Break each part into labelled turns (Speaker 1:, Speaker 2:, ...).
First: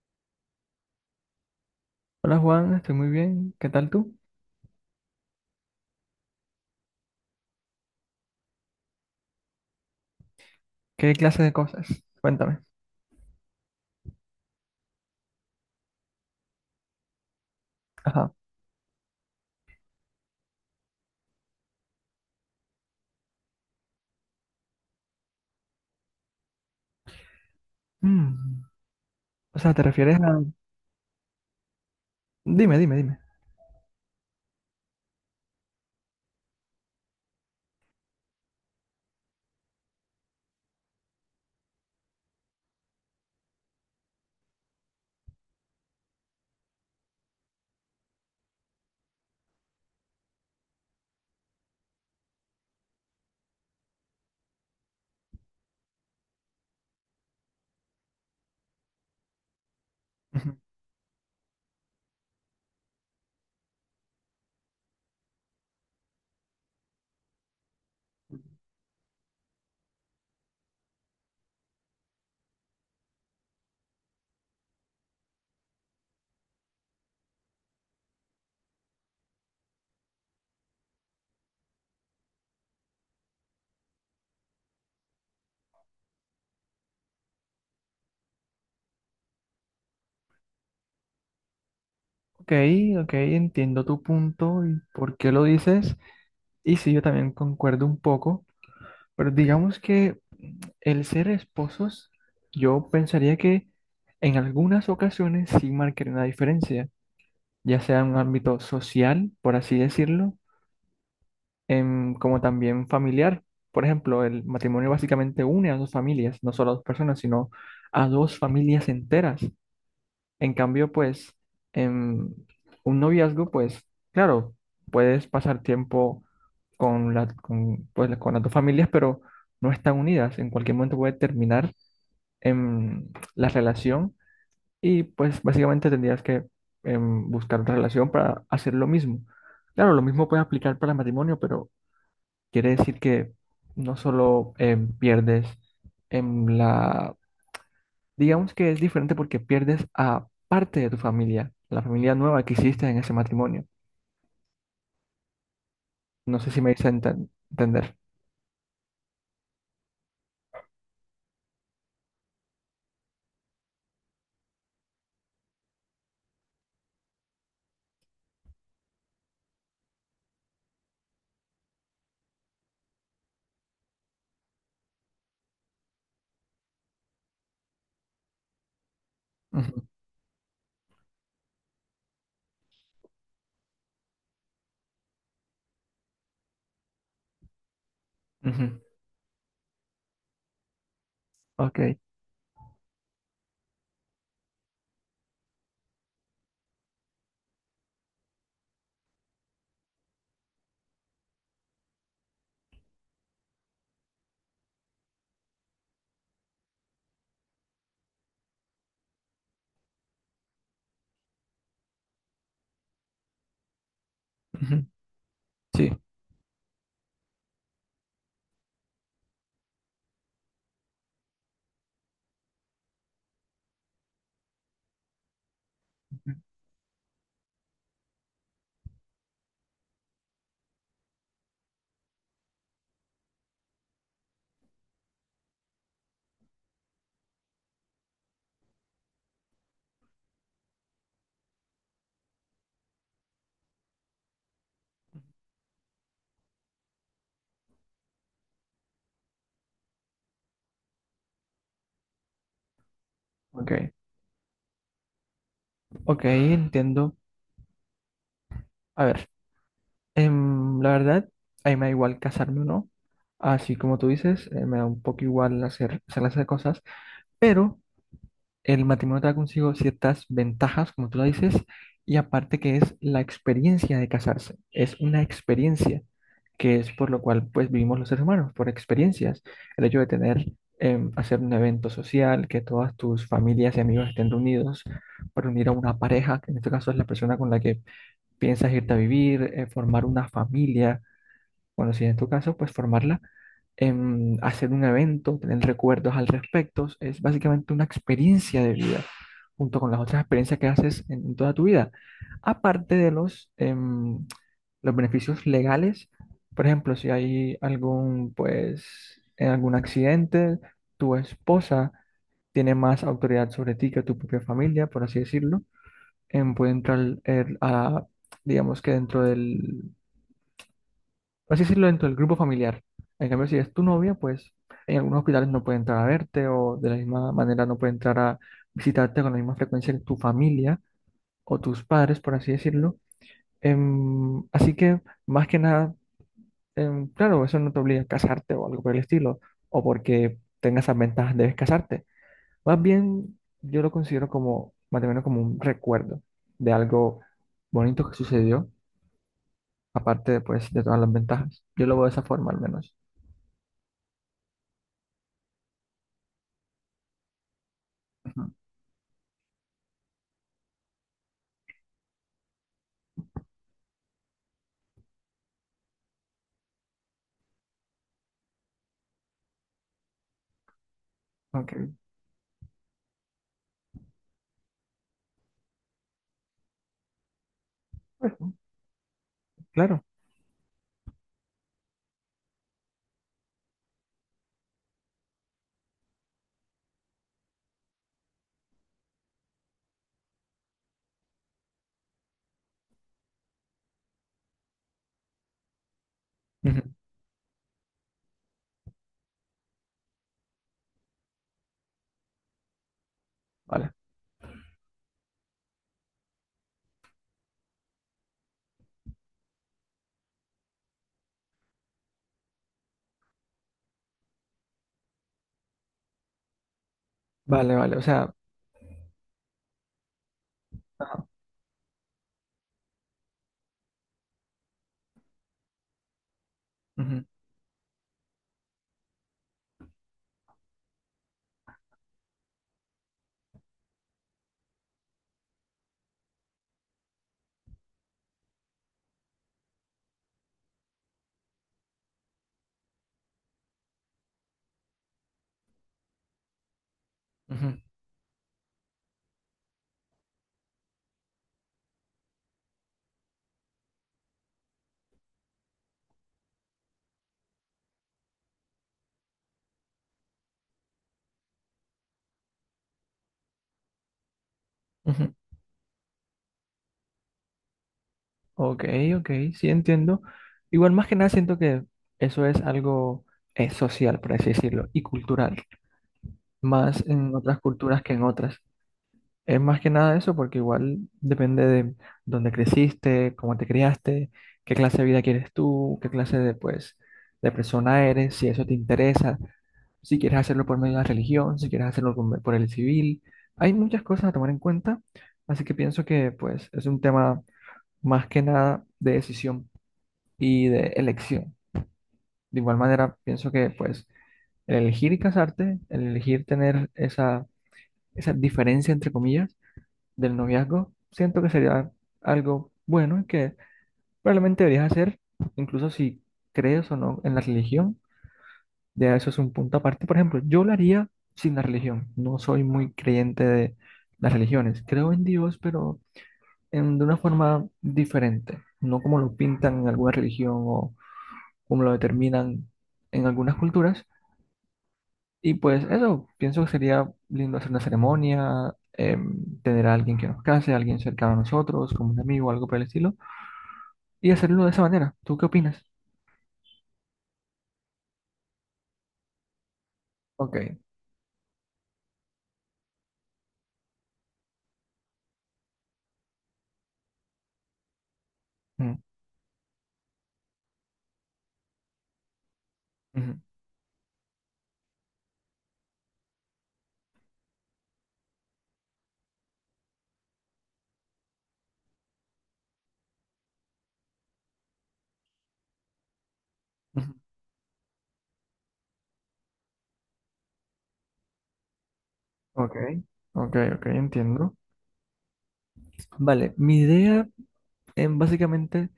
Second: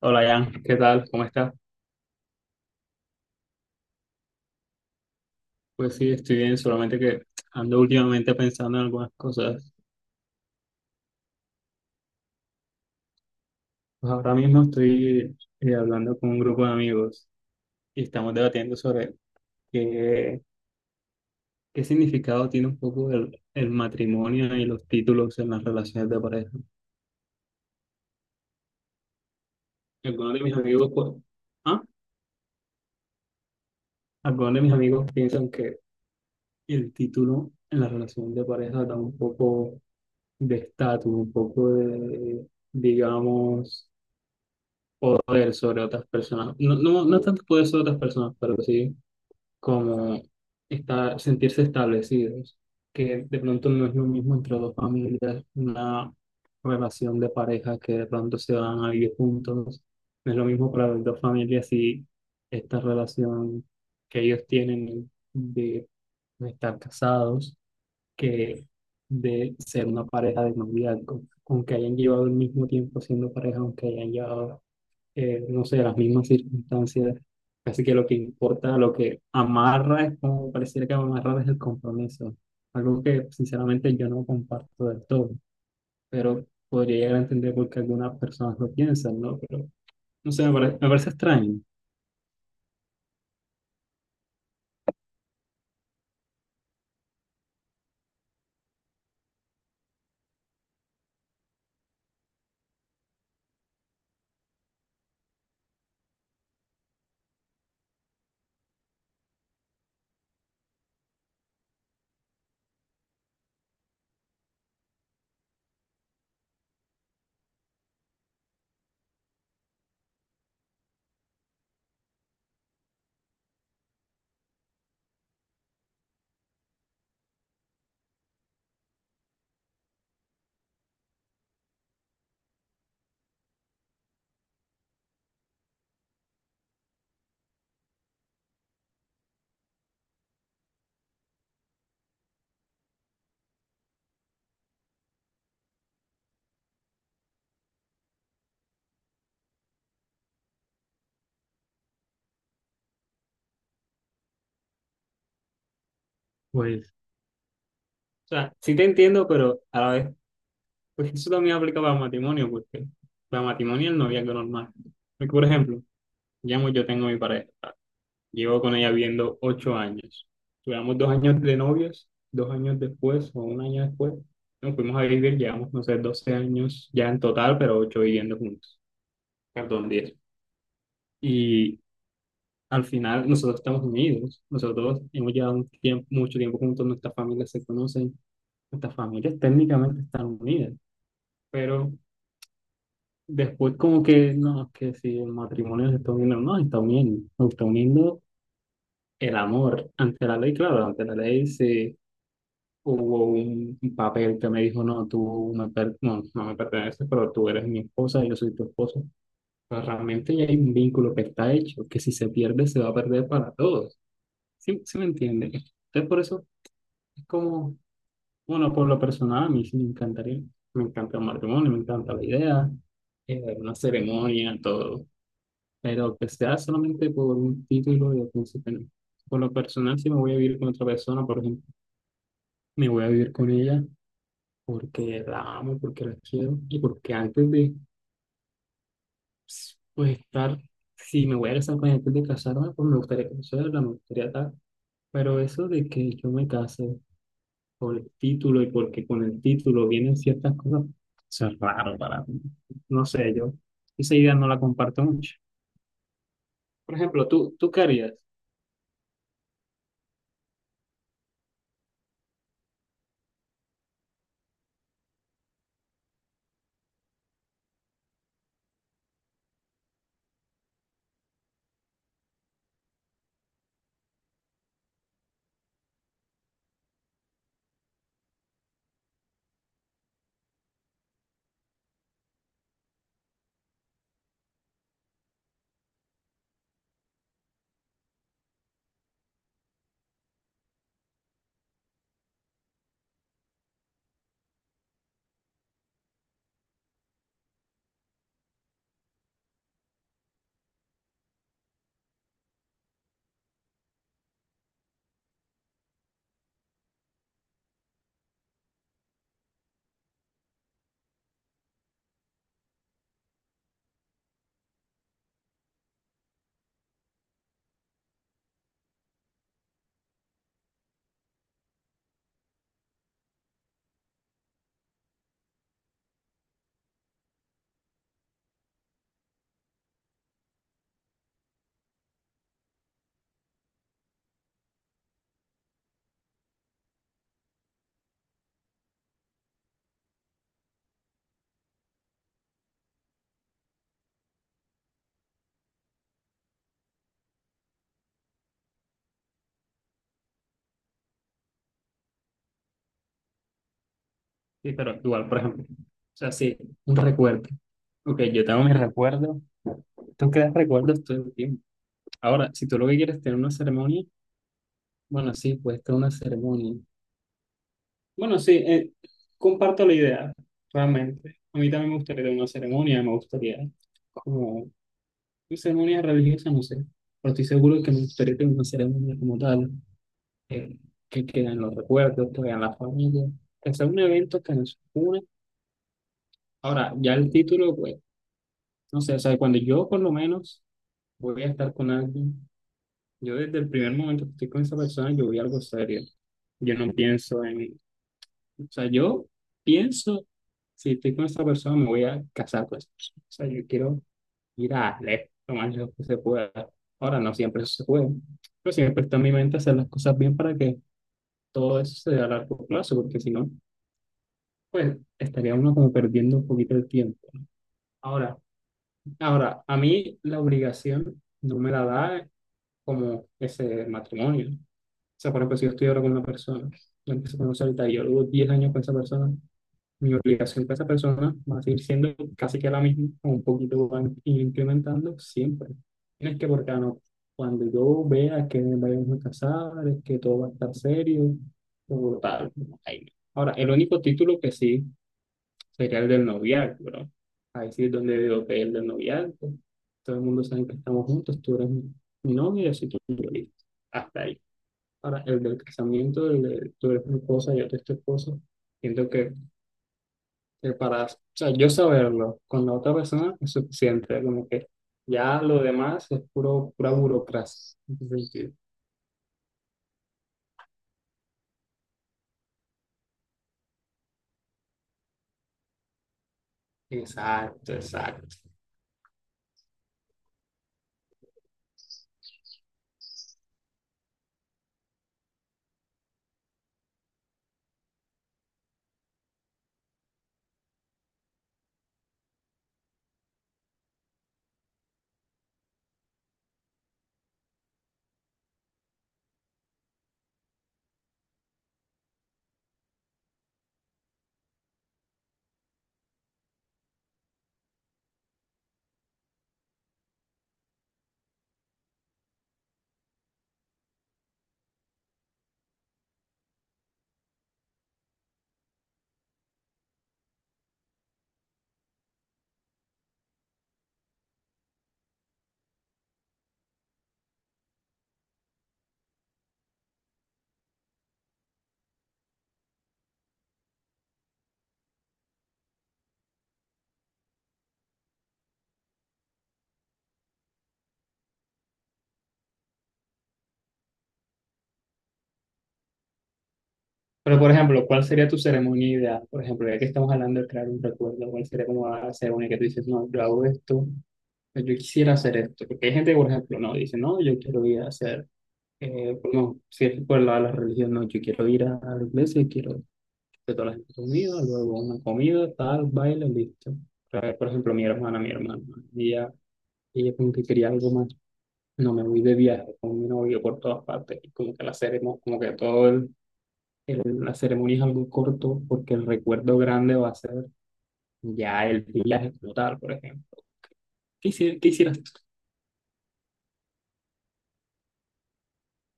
Speaker 1: Hola Jan, ¿qué tal? ¿Cómo estás?
Speaker 2: Hola Juan, estoy muy bien. ¿Qué tal tú?
Speaker 1: Pues sí, estoy bien, solamente que ando últimamente pensando en algunas cosas.
Speaker 2: ¿Qué clase de cosas? Cuéntame.
Speaker 1: Pues ahora mismo estoy hablando con un grupo de amigos y
Speaker 2: Ajá.
Speaker 1: estamos debatiendo sobre qué, qué significado tiene un poco el matrimonio y los títulos en las relaciones de pareja.
Speaker 2: Mm. O sea, ¿te refieres
Speaker 1: Algunos
Speaker 2: a?
Speaker 1: de mis amigos, pues, ¿ah?
Speaker 2: Dime, dime, dime.
Speaker 1: Algunos de mis amigos piensan que el título en la relación de pareja da un poco de estatus, un poco de, digamos, poder sobre otras personas. No, no, no tanto poder sobre otras personas, pero sí como estar, sentirse establecidos, que de pronto no es lo mismo entre dos familias, una relación de pareja que de pronto se van a vivir juntos. No es lo
Speaker 2: Ujú.
Speaker 1: mismo para las dos familias si esta relación que ellos tienen de estar casados que de ser una pareja de noviazgo, aunque hayan llevado el mismo tiempo siendo pareja, aunque hayan llevado no sé, las mismas circunstancias. Casi que lo que importa, lo que amarra es como pareciera que amarrar es el compromiso. Algo que sinceramente yo no comparto del todo, pero podría llegar a entender por qué algunas personas lo piensan, ¿no? Pero no sé, me parece extraño.
Speaker 2: Ok, ok, entiendo tu punto y por qué lo dices. Y sí, yo también concuerdo un poco. Pero digamos que el ser esposos, yo pensaría que en algunas ocasiones sí marcaría una diferencia, ya sea en un ámbito social, por así decirlo, como también familiar. Por ejemplo, el matrimonio básicamente une a dos familias, no solo a dos personas, sino a dos familias enteras. En cambio, pues, em, un noviazgo, pues, claro, puedes pasar tiempo pues, con las dos familias, pero no están unidas. En cualquier momento puede terminar em, la relación y, pues, básicamente tendrías que buscar otra relación para hacer lo mismo. Claro, lo mismo puede aplicar para el matrimonio, pero. Quiere decir que no solo pierdes en la, digamos que es diferente porque pierdes a parte de tu familia, la familia nueva que hiciste en ese matrimonio. No sé si me hice
Speaker 1: Pues,
Speaker 2: entender.
Speaker 1: o sea, sí te entiendo, pero a la vez, pues eso también aplica para el matrimonio, porque para el matrimonio y el noviazgo normal. Porque, por ejemplo, digamos, yo tengo mi pareja. Llevo con ella viendo 8 años. Duramos 2 años de novios, 2 años después o un año después. Nos fuimos a vivir, llevamos, no sé, 12 años ya en total, pero ocho viviendo juntos.
Speaker 2: Ujú,
Speaker 1: Perdón, 10. Y al final nosotros estamos unidos. Nosotros hemos llevado un tiempo, mucho tiempo juntos, nuestras familias se conocen,
Speaker 2: ujú.
Speaker 1: nuestras familias técnicamente están unidas, pero
Speaker 2: Ok.
Speaker 1: después como que, no, es que si el matrimonio se está uniendo, no, se está uniendo el amor ante la ley, claro, ante la ley se hubo un papel que me dijo, no, no me perteneces, pero tú eres mi esposa, yo soy tu esposo. Pero realmente ya hay un vínculo que está hecho, que si se pierde se va a perder para todos. ¿Sí,
Speaker 2: Ujú,
Speaker 1: sí me entiende?
Speaker 2: sí.
Speaker 1: Entonces por eso es como, bueno, por lo personal a mí sí me encantaría, me encanta el matrimonio, me encanta la idea, una ceremonia, todo. Pero que sea solamente por un título de príncipe, no. Por lo personal, si me voy a vivir con otra persona, por ejemplo, me voy a vivir con ella porque la amo, porque la quiero y porque antes de pues, estar, si me voy a casar con ella antes de casarme, pues me gustaría conocerla, me gustaría tal. Pero eso de que yo me case por el título y porque con el título vienen ciertas cosas, eso es raro para mí. No sé, yo
Speaker 2: Ok.
Speaker 1: esa idea no la comparto mucho.
Speaker 2: Ok,
Speaker 1: Por
Speaker 2: entiendo.
Speaker 1: ejemplo, tú qué harías.
Speaker 2: A ver, la verdad, a mí me da igual casarme o no. Así como tú dices, me da un poco igual hacer las cosas, pero el matrimonio trae consigo ciertas ventajas, como tú lo dices, y aparte que es la experiencia de casarse, es una experiencia que es por lo cual pues vivimos los seres humanos, por experiencias. El hecho de tener, hacer un evento social, que todas tus familias y amigos estén reunidos para unir a una pareja, que en este caso es la persona con la que piensas irte a vivir, formar una familia, bueno, si en tu caso, pues formarla, hacer un evento, tener recuerdos al respecto, es básicamente una experiencia de vida, junto con las otras experiencias que haces en toda tu vida. Aparte de los beneficios legales, por ejemplo, si hay algún, pues, en algún accidente, tu esposa tiene más autoridad sobre ti que tu propia familia, por así decirlo. Puede entrar a digamos que dentro del, por así decirlo, dentro del grupo familiar. En cambio, si es tu novia, pues en algunos hospitales no puede entrar a verte o de la misma manera no puede entrar a visitarte con la misma frecuencia que tu familia o tus padres, por así decirlo. Así que, más que nada, claro, eso no te obliga a casarte o algo por el estilo, o porque tengas esas ventajas debes casarte. Más bien, yo lo considero como, más o menos como un recuerdo de algo bonito que sucedió, aparte, pues, de todas las ventajas. Yo lo veo de esa forma, al menos.
Speaker 1: Sí, pero igual, por ejemplo, o sea, sí, un recuerdo. Ok,
Speaker 2: Ujú.
Speaker 1: yo tengo mis recuerdos. Tú creas recuerdos todo el tiempo. Ahora, si tú lo que quieres es tener una ceremonia, bueno, sí, pues que una ceremonia. Bueno, sí, comparto la idea, realmente. A mí también me
Speaker 2: Ok,
Speaker 1: gustaría tener una ceremonia, me gustaría como una ceremonia religiosa, no sé, pero estoy seguro que me gustaría
Speaker 2: pues,
Speaker 1: tener una ceremonia como tal,
Speaker 2: claro.
Speaker 1: eh, que queden los recuerdos, que vean la familia, que sea un evento que nos une. Ahora, ya el título, pues, no sé, o sea, cuando yo por lo menos voy a estar con alguien, yo desde el primer momento que estoy con esa persona, yo voy a algo serio. Yo
Speaker 2: Ujú.
Speaker 1: no pienso en, o sea, yo pienso, si estoy con esta persona, me voy a casar con esa persona. O sea, yo
Speaker 2: Vale,
Speaker 1: quiero ir a lejos, lo más lejos que se pueda. Ahora, no siempre eso se puede, pero siempre está en mi mente hacer las cosas bien para que todo eso se dé a largo plazo, porque si no, pues estaría uno como perdiendo un poquito el tiempo.
Speaker 2: vale, vale. O sea,
Speaker 1: Ahora, ahora, a mí la obligación no me la da como ese matrimonio. O sea, por ejemplo, si yo estoy ahora con una persona, la
Speaker 2: ujú,
Speaker 1: empiezo a conocer ahorita y yo llevo 10 años con esa persona, mi obligación con esa persona va a seguir siendo casi que la misma, o un poquito van incrementando siempre. Tienes que, porque no, cuando yo vea que vayamos a casar, es que todo va a estar serio, o tal. Ahí no. Ahora, el único título que sí sería el del noviazgo, ¿no?
Speaker 2: ujú,
Speaker 1: Ahí sí es donde veo que el del noviazgo. Todo el mundo sabe que estamos juntos, tú eres mi novia y yo soy tu novio, hasta ahí. Ahora, el del casamiento, el de tú eres mi esposa, yo te estoy esposa, siento que para, o sea, yo saberlo con la otra persona es suficiente, como que
Speaker 2: ujú.
Speaker 1: ya lo demás es puro, pura burocracia. Entonces, sí,
Speaker 2: Ok, ok, sí entiendo. Igual más que nada siento que eso es algo social, por así decirlo, y cultural, más en otras
Speaker 1: exacto,
Speaker 2: culturas que en
Speaker 1: exacto.
Speaker 2: otras. Es más que nada eso, porque igual depende de dónde creciste, cómo te criaste, qué clase de vida quieres tú, qué clase de, pues, de persona eres, si eso te interesa, si quieres hacerlo por medio de la religión, si quieres hacerlo por el civil. Hay muchas cosas a tomar en cuenta, así que pienso que pues es un tema más que nada de decisión y de elección. De igual manera, pienso que pues el elegir casarte, el elegir tener esa diferencia entre comillas, del noviazgo, siento que sería algo bueno y que probablemente deberías hacer, incluso si crees o no en la religión, ya eso es un punto aparte. Por ejemplo, yo lo haría sin la religión, no soy muy creyente de las religiones, creo en Dios, pero de una forma diferente, no como lo pintan en alguna religión o como lo determinan en algunas culturas. Y pues eso, pienso que sería lindo hacer una ceremonia, tener a alguien que nos case, alguien cercano a nosotros, como un amigo, algo por el estilo, y hacerlo de esa manera. ¿Tú qué opinas?
Speaker 1: Pero, por ejemplo, ¿cuál sería tu ceremonia ideal? Por ejemplo, ya que estamos hablando de crear
Speaker 2: Ok.
Speaker 1: un recuerdo, ¿cuál sería como la ceremonia que tú dices, no, yo hago esto, yo quisiera hacer esto? Porque hay gente que, por ejemplo, no, dice, no, yo quiero ir a hacer,
Speaker 2: Mm,
Speaker 1: no, si es por la religión, no, yo quiero ir a la iglesia, y quiero
Speaker 2: ujú,
Speaker 1: de todas las comidas, luego una comida, tal, baile, listo. Por ejemplo, mi hermana, ella, ella como que quería algo más. No, me voy de viaje con mi novio por todas partes. Y como que la ceremonia, como que todo
Speaker 2: ujú.
Speaker 1: la ceremonia es algo corto porque el recuerdo grande va a ser ya el viaje como
Speaker 2: Ok.
Speaker 1: tal, por ejemplo.
Speaker 2: Ok, ok,
Speaker 1: ¿Qué,
Speaker 2: entiendo.
Speaker 1: hici- qué hicieras tú?
Speaker 2: Vale, mi idea, básicamente,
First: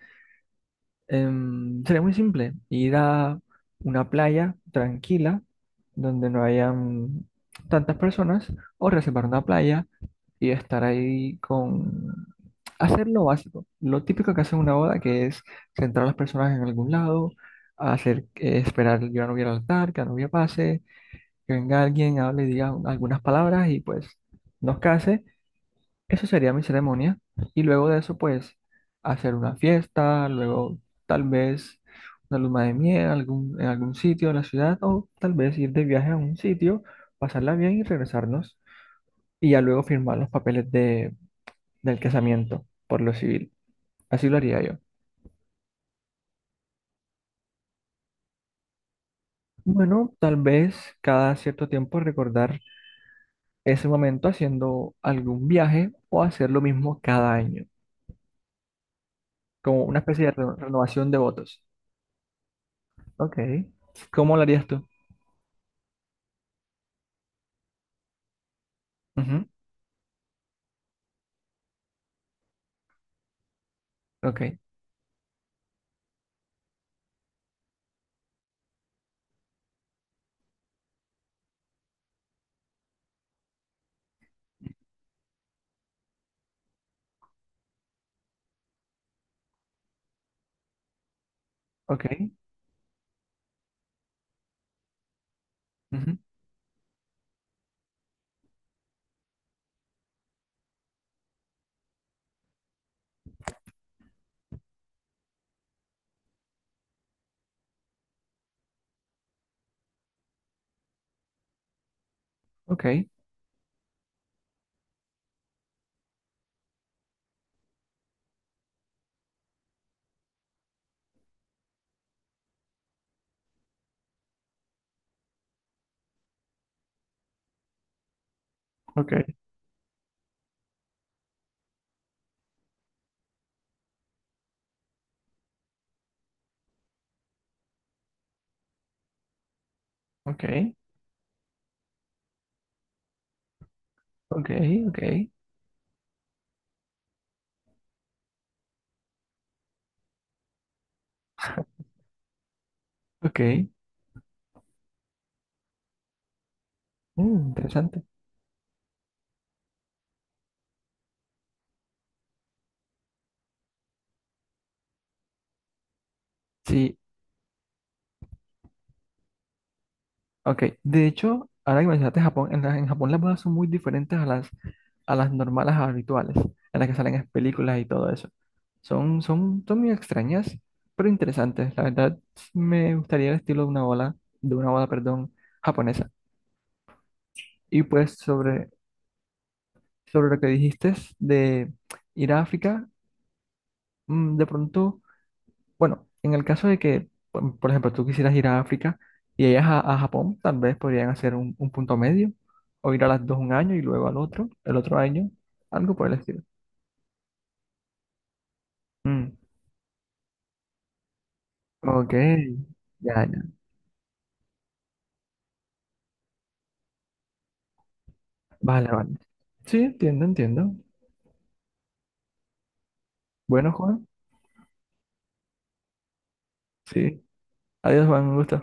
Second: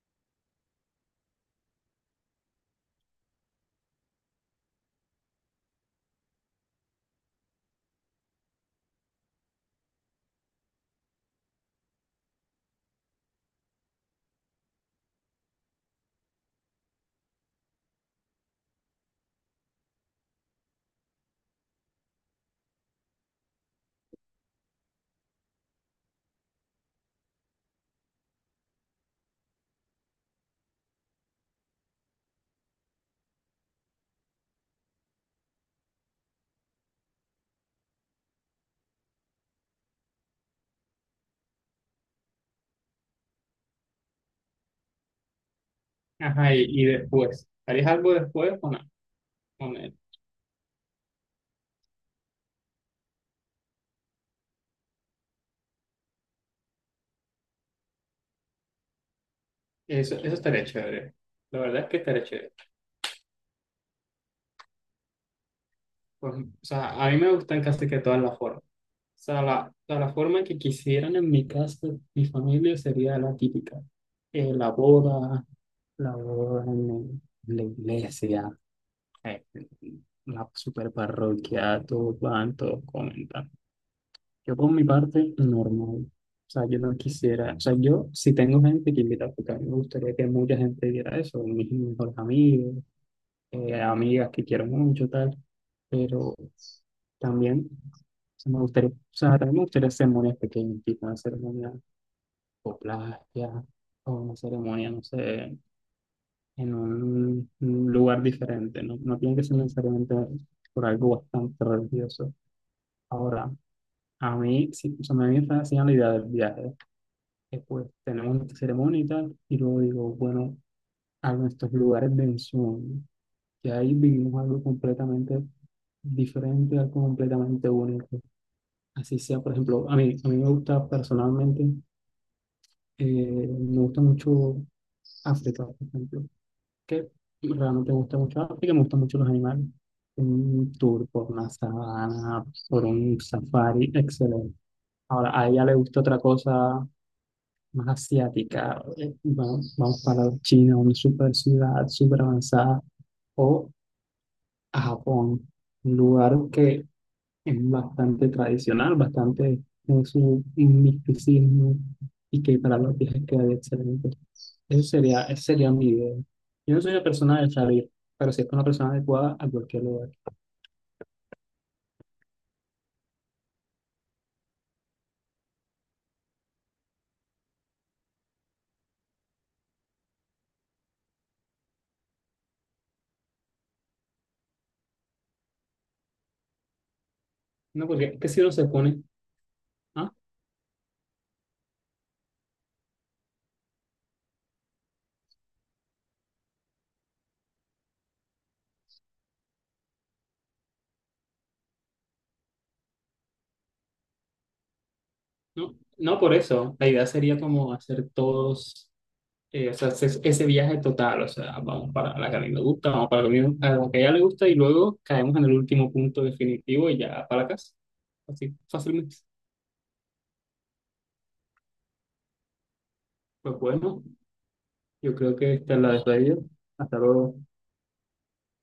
Speaker 2: sería muy simple, ir a una playa tranquila donde no hayan tantas personas o reservar una playa y estar ahí con hacer lo básico, lo típico que hace una boda, que es centrar a las personas en algún lado, hacer, esperar que la novia pase, que venga alguien, hable diga algunas palabras y pues nos case. Eso sería mi ceremonia. Y luego de eso, pues hacer una fiesta, luego tal vez una luna de miel en algún sitio de la ciudad o tal vez ir de viaje a un sitio, pasarla bien y regresarnos y ya luego firmar los papeles del casamiento por lo civil. Así lo haría yo.
Speaker 1: Ajá, y después, ¿harías algo después o no? Con él.
Speaker 2: Bueno, tal vez cada cierto tiempo recordar ese momento haciendo algún viaje o hacer lo mismo cada año, como una
Speaker 1: Eso,
Speaker 2: especie de
Speaker 1: eso estaría
Speaker 2: renovación
Speaker 1: chévere.
Speaker 2: de votos.
Speaker 1: La verdad es que estaría chévere.
Speaker 2: Ok. ¿Cómo lo harías tú?
Speaker 1: O sea, a mí me gustan casi que todas las formas. Sea,
Speaker 2: Ujú.
Speaker 1: la forma que quisieran en mi casa, mi familia sería la típica. Eh,
Speaker 2: Ok,
Speaker 1: la boda, la boda en la iglesia, eh, la super parroquia, todos van, todos comentan. Yo por mi parte, normal. O sea, yo no quisiera, o sea, yo si tengo gente que invita, porque a mí me gustaría que mucha gente viera eso, mis mejores
Speaker 2: ok,
Speaker 1: amigos, amigas que quiero mucho, tal,
Speaker 2: ujú,
Speaker 1: pero también o sea, me gustaría, o sea, también me gustaría ceremonias pequeñas, tipo una ceremonia o playa, o una ceremonia, no sé, en un lugar diferente, ¿no? No tiene que ser necesariamente por algo bastante religioso.
Speaker 2: ok,
Speaker 1: Ahora, a mí, sí, o sea, me viene fascinando la idea del viaje. Después tenemos una ceremonia y tal, y luego digo, bueno, a nuestros lugares de ensueño, que ahí vivimos algo completamente diferente, algo completamente único.
Speaker 2: ok,
Speaker 1: Así sea, por ejemplo, a mí me gusta personalmente, eh, me gusta mucho África, por ejemplo, que realmente me gusta mucho África, me gustan mucho los animales.
Speaker 2: ok,
Speaker 1: Un tour por una sabana, por un safari,
Speaker 2: ok,
Speaker 1: excelente.
Speaker 2: ok,
Speaker 1: Ahora, a ella le gusta otra cosa más asiática. Vamos para China, una super ciudad, súper avanzada,
Speaker 2: ok.
Speaker 1: o a Japón, un lugar que
Speaker 2: Mm,
Speaker 1: es
Speaker 2: interesante.
Speaker 1: bastante tradicional, bastante en su misticismo y que para los viajes quedaría excelente. Eso sería, ese sería mi idea. Yo no soy
Speaker 2: Sí,
Speaker 1: una persona de salir, pero sí es una persona adecuada a cualquier lugar.
Speaker 2: ok. De hecho, ahora que mencionaste Japón, en Japón las bodas son muy diferentes a las, normales habituales, en las que salen en películas y todo eso. Son muy extrañas, pero interesantes. La verdad, me gustaría el estilo de una boda, perdón, japonesa. Y
Speaker 1: No, porque
Speaker 2: pues
Speaker 1: es que si uno se
Speaker 2: sobre,
Speaker 1: pone, ah,
Speaker 2: sobre lo que dijiste de ir a África, de pronto, bueno, en el caso de que, por ejemplo, tú quisieras ir a África y ellas a Japón, tal vez podrían hacer un punto medio, o ir a las dos un año y luego al otro, el otro año,
Speaker 1: no,
Speaker 2: algo por el
Speaker 1: no por
Speaker 2: estilo.
Speaker 1: eso. La idea sería como hacer todos,
Speaker 2: Mm,
Speaker 1: o sea, ese viaje total, o sea, vamos
Speaker 2: ok,
Speaker 1: para la que a mí me gusta, vamos para
Speaker 2: ya, ya.
Speaker 1: a lo que a ella le gusta y luego caemos en el último punto definitivo y ya para la casa. Así,
Speaker 2: Vale, vale.
Speaker 1: fácilmente.
Speaker 2: Sí, entiendo, entiendo.
Speaker 1: Pues
Speaker 2: Bueno,
Speaker 1: bueno.
Speaker 2: Juan,
Speaker 1: Yo creo que esta la dejo ahí. Hasta
Speaker 2: sí.
Speaker 1: luego.
Speaker 2: Adiós, Juan, un gusto.